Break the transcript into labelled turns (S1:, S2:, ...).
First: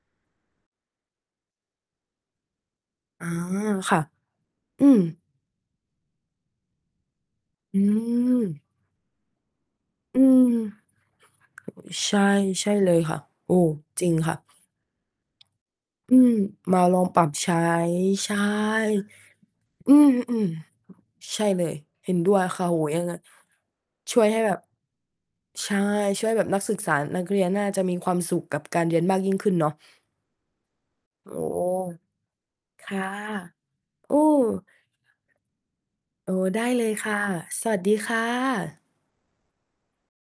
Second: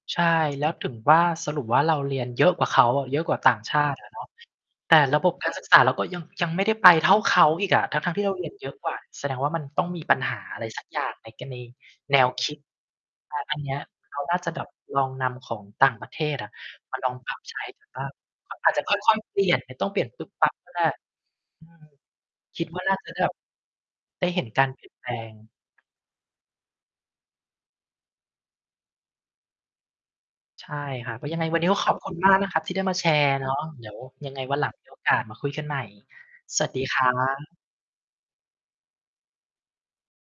S1: ใช่ แล้วถึงว่าสรุปว่า เราเรียนเยอะกว่าเขาอะ เยอ
S2: อ
S1: ะ
S2: ๋อ
S1: กว่าต่างชาต
S2: ค
S1: ิ
S2: ่ะ
S1: อะเนาะ
S2: อื
S1: แต่
S2: ม
S1: ระบบการศึกษาเราก็ยัง ยังไม่ได้ไปเท่าเขาอีก
S2: อ
S1: อ
S2: ื
S1: ะ ทั้ง ๆ ที่เราเรีย
S2: ม
S1: นเยอะกว่า แสดงว่ามันต้องมีปั
S2: อ
S1: ญ
S2: ื
S1: ห
S2: ม
S1: าอะไรสักอย่าง ในกรณี
S2: โอ๊ย ใช
S1: แน
S2: ่
S1: วคิด
S2: ใช่เลยค่ะ โอ้
S1: อันเนี้ย
S2: จริง
S1: เขา
S2: ค่
S1: น่า
S2: ะ
S1: จะแบบลองนำของต่างประ
S2: อ
S1: เ
S2: ื
S1: ท
S2: ม
S1: ศอะ
S2: มา
S1: ม
S2: ล
S1: า
S2: อ
S1: ล
S2: ง
S1: อง
S2: ปรั
S1: ป
S2: บ
S1: รับ
S2: ใช
S1: ใช
S2: ้
S1: ้ดูบ้าง
S2: ใช่
S1: อาจจะค่อย ๆ เปลี่ยนไม่ต้อ
S2: อ
S1: ง
S2: ื
S1: เปลี่ย
S2: อ
S1: นปุ๊
S2: ๆ
S1: บ
S2: อื
S1: ป
S2: ม
S1: ั๊บก็ได้
S2: ใช่เ
S1: อ
S2: ล
S1: ื
S2: ย
S1: ม
S2: เห็นด้วย
S1: ค
S2: ค
S1: ิ
S2: ่ะ
S1: ด
S2: โอ
S1: ว
S2: ้
S1: ่าน่า
S2: ยัง
S1: จะ
S2: ไง
S1: ได้ แบบ
S2: ช่
S1: ได
S2: วย
S1: ้
S2: ให
S1: เ
S2: ้
S1: ห็น
S2: แบ
S1: ก
S2: บ
S1: ารเปลี่ยนแปลง
S2: ใช่ ช่วยแบบนักศึกษา นักเรียนน่าจะมีความสุขกับการเรียนมากยิ่งขึ้นเนาะ
S1: ใช่ครับ อ๋อ
S2: โอ้
S1: ยังไงวันนี้ก็ ขอบคุณมากนะครับที่ได้
S2: ค
S1: มา
S2: ่ะ
S1: แชร์เนาะ เดี๋ยว
S2: โอ้
S1: ยังไงวันหลัง มี โอกาสมาคุยกันใหม่
S2: ให้นี่ก่อนไหม? โอ้ ได
S1: ส
S2: ้
S1: วัสด
S2: เล
S1: ี
S2: ย
S1: คร
S2: ค
S1: ั
S2: ่ะ
S1: บ
S2: สวัสดีค่ะ